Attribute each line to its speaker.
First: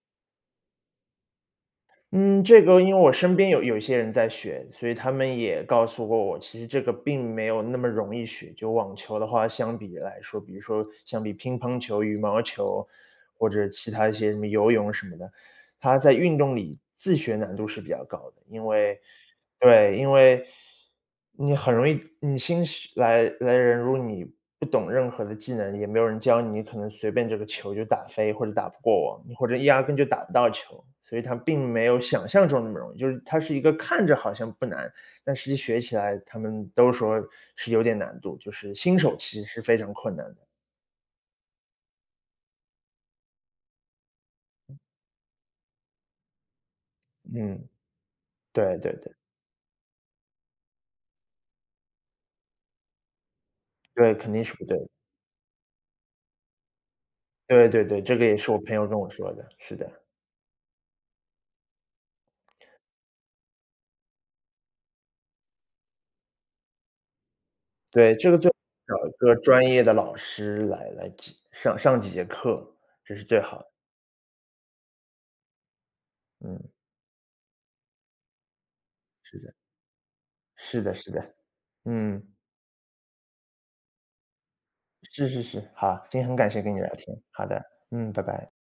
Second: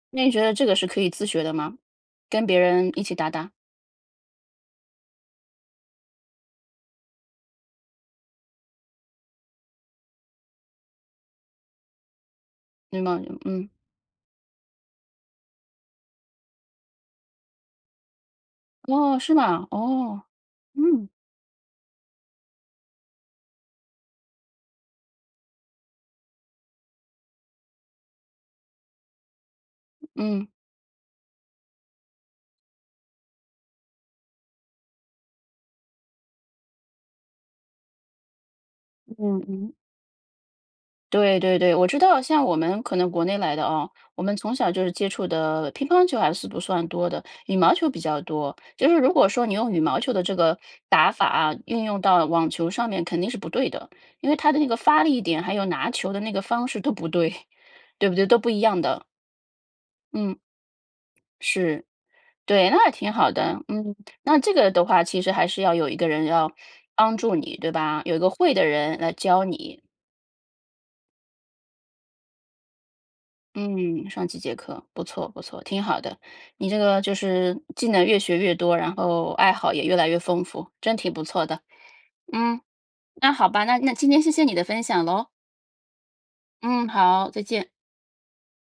Speaker 1: 那你觉得这个是可以自学的吗？
Speaker 2: 嗯，
Speaker 1: 跟别
Speaker 2: 这个
Speaker 1: 人
Speaker 2: 因为
Speaker 1: 一
Speaker 2: 我
Speaker 1: 起搭
Speaker 2: 身边
Speaker 1: 档。
Speaker 2: 有有一些人在学，所以他们也告诉过我其实这个并没有那么容易学，就网球的话相比来说，比如说相比乒乓球、羽毛球，
Speaker 1: 嗯呐，
Speaker 2: 或者
Speaker 1: 嗯。
Speaker 2: 其它一些游泳什么的，它在运动里自学难度是比较高的。因为
Speaker 1: 哦，是吗？
Speaker 2: 对，因
Speaker 1: 哦，
Speaker 2: 为
Speaker 1: 嗯。
Speaker 2: 你很容易，你新手来来人如果你不懂任何的技能，也没有人教你，你可能随便这个球就打飞或者打不过网，你或者压根就打不到
Speaker 1: 嗯。
Speaker 2: 球。所以它并没有想象中那么容易，就是它是一个看着好像不难，但实际学起来他们都说是有点难度，就是新手其
Speaker 1: 嗯
Speaker 2: 实是
Speaker 1: 嗯。
Speaker 2: 非常困难的。
Speaker 1: 对对对，我知道像我们可能国内来的哦，我们从小就是接触的乒乓球还是不算多的，羽
Speaker 2: 嗯。
Speaker 1: 毛球比较多。
Speaker 2: 对
Speaker 1: 就
Speaker 2: 对
Speaker 1: 是如
Speaker 2: 对。
Speaker 1: 果说你用羽毛球的这个打法啊，运用到网球上面肯定是不对的，
Speaker 2: 对，
Speaker 1: 因
Speaker 2: 肯
Speaker 1: 为
Speaker 2: 定
Speaker 1: 它
Speaker 2: 是
Speaker 1: 的
Speaker 2: 不
Speaker 1: 那
Speaker 2: 对
Speaker 1: 个
Speaker 2: 的。
Speaker 1: 发力点，还有拿球的那个方式都不对。
Speaker 2: 对对对，
Speaker 1: 对不
Speaker 2: 这
Speaker 1: 对？
Speaker 2: 个也
Speaker 1: 都不
Speaker 2: 是我
Speaker 1: 一
Speaker 2: 朋
Speaker 1: 样
Speaker 2: 友跟
Speaker 1: 的。
Speaker 2: 我说的，是的。
Speaker 1: 嗯。是。对，那还挺好的。嗯，那这个的话，其实还是要有一个人要帮助你，对吧？有
Speaker 2: 对，
Speaker 1: 一个
Speaker 2: 这个最
Speaker 1: 会
Speaker 2: 好
Speaker 1: 的人
Speaker 2: 找一
Speaker 1: 来
Speaker 2: 个
Speaker 1: 教
Speaker 2: 专
Speaker 1: 你。
Speaker 2: 业的老师来来上上几节课，这是最好的。
Speaker 1: 嗯，上几节课，不错不错，挺好的。你
Speaker 2: 嗯。
Speaker 1: 这个就是技能越学越多，然后
Speaker 2: 是
Speaker 1: 爱
Speaker 2: 的。
Speaker 1: 好也越来越丰富，
Speaker 2: 是的
Speaker 1: 真挺
Speaker 2: 是
Speaker 1: 不
Speaker 2: 的，
Speaker 1: 错的。
Speaker 2: 嗯。
Speaker 1: 嗯，那好吧，那那今天谢谢你的分享
Speaker 2: 是
Speaker 1: 咯。
Speaker 2: 是是，好，今天很感谢跟你
Speaker 1: 嗯，
Speaker 2: 聊天，
Speaker 1: 好，再
Speaker 2: 好的，
Speaker 1: 见。
Speaker 2: 嗯，拜拜。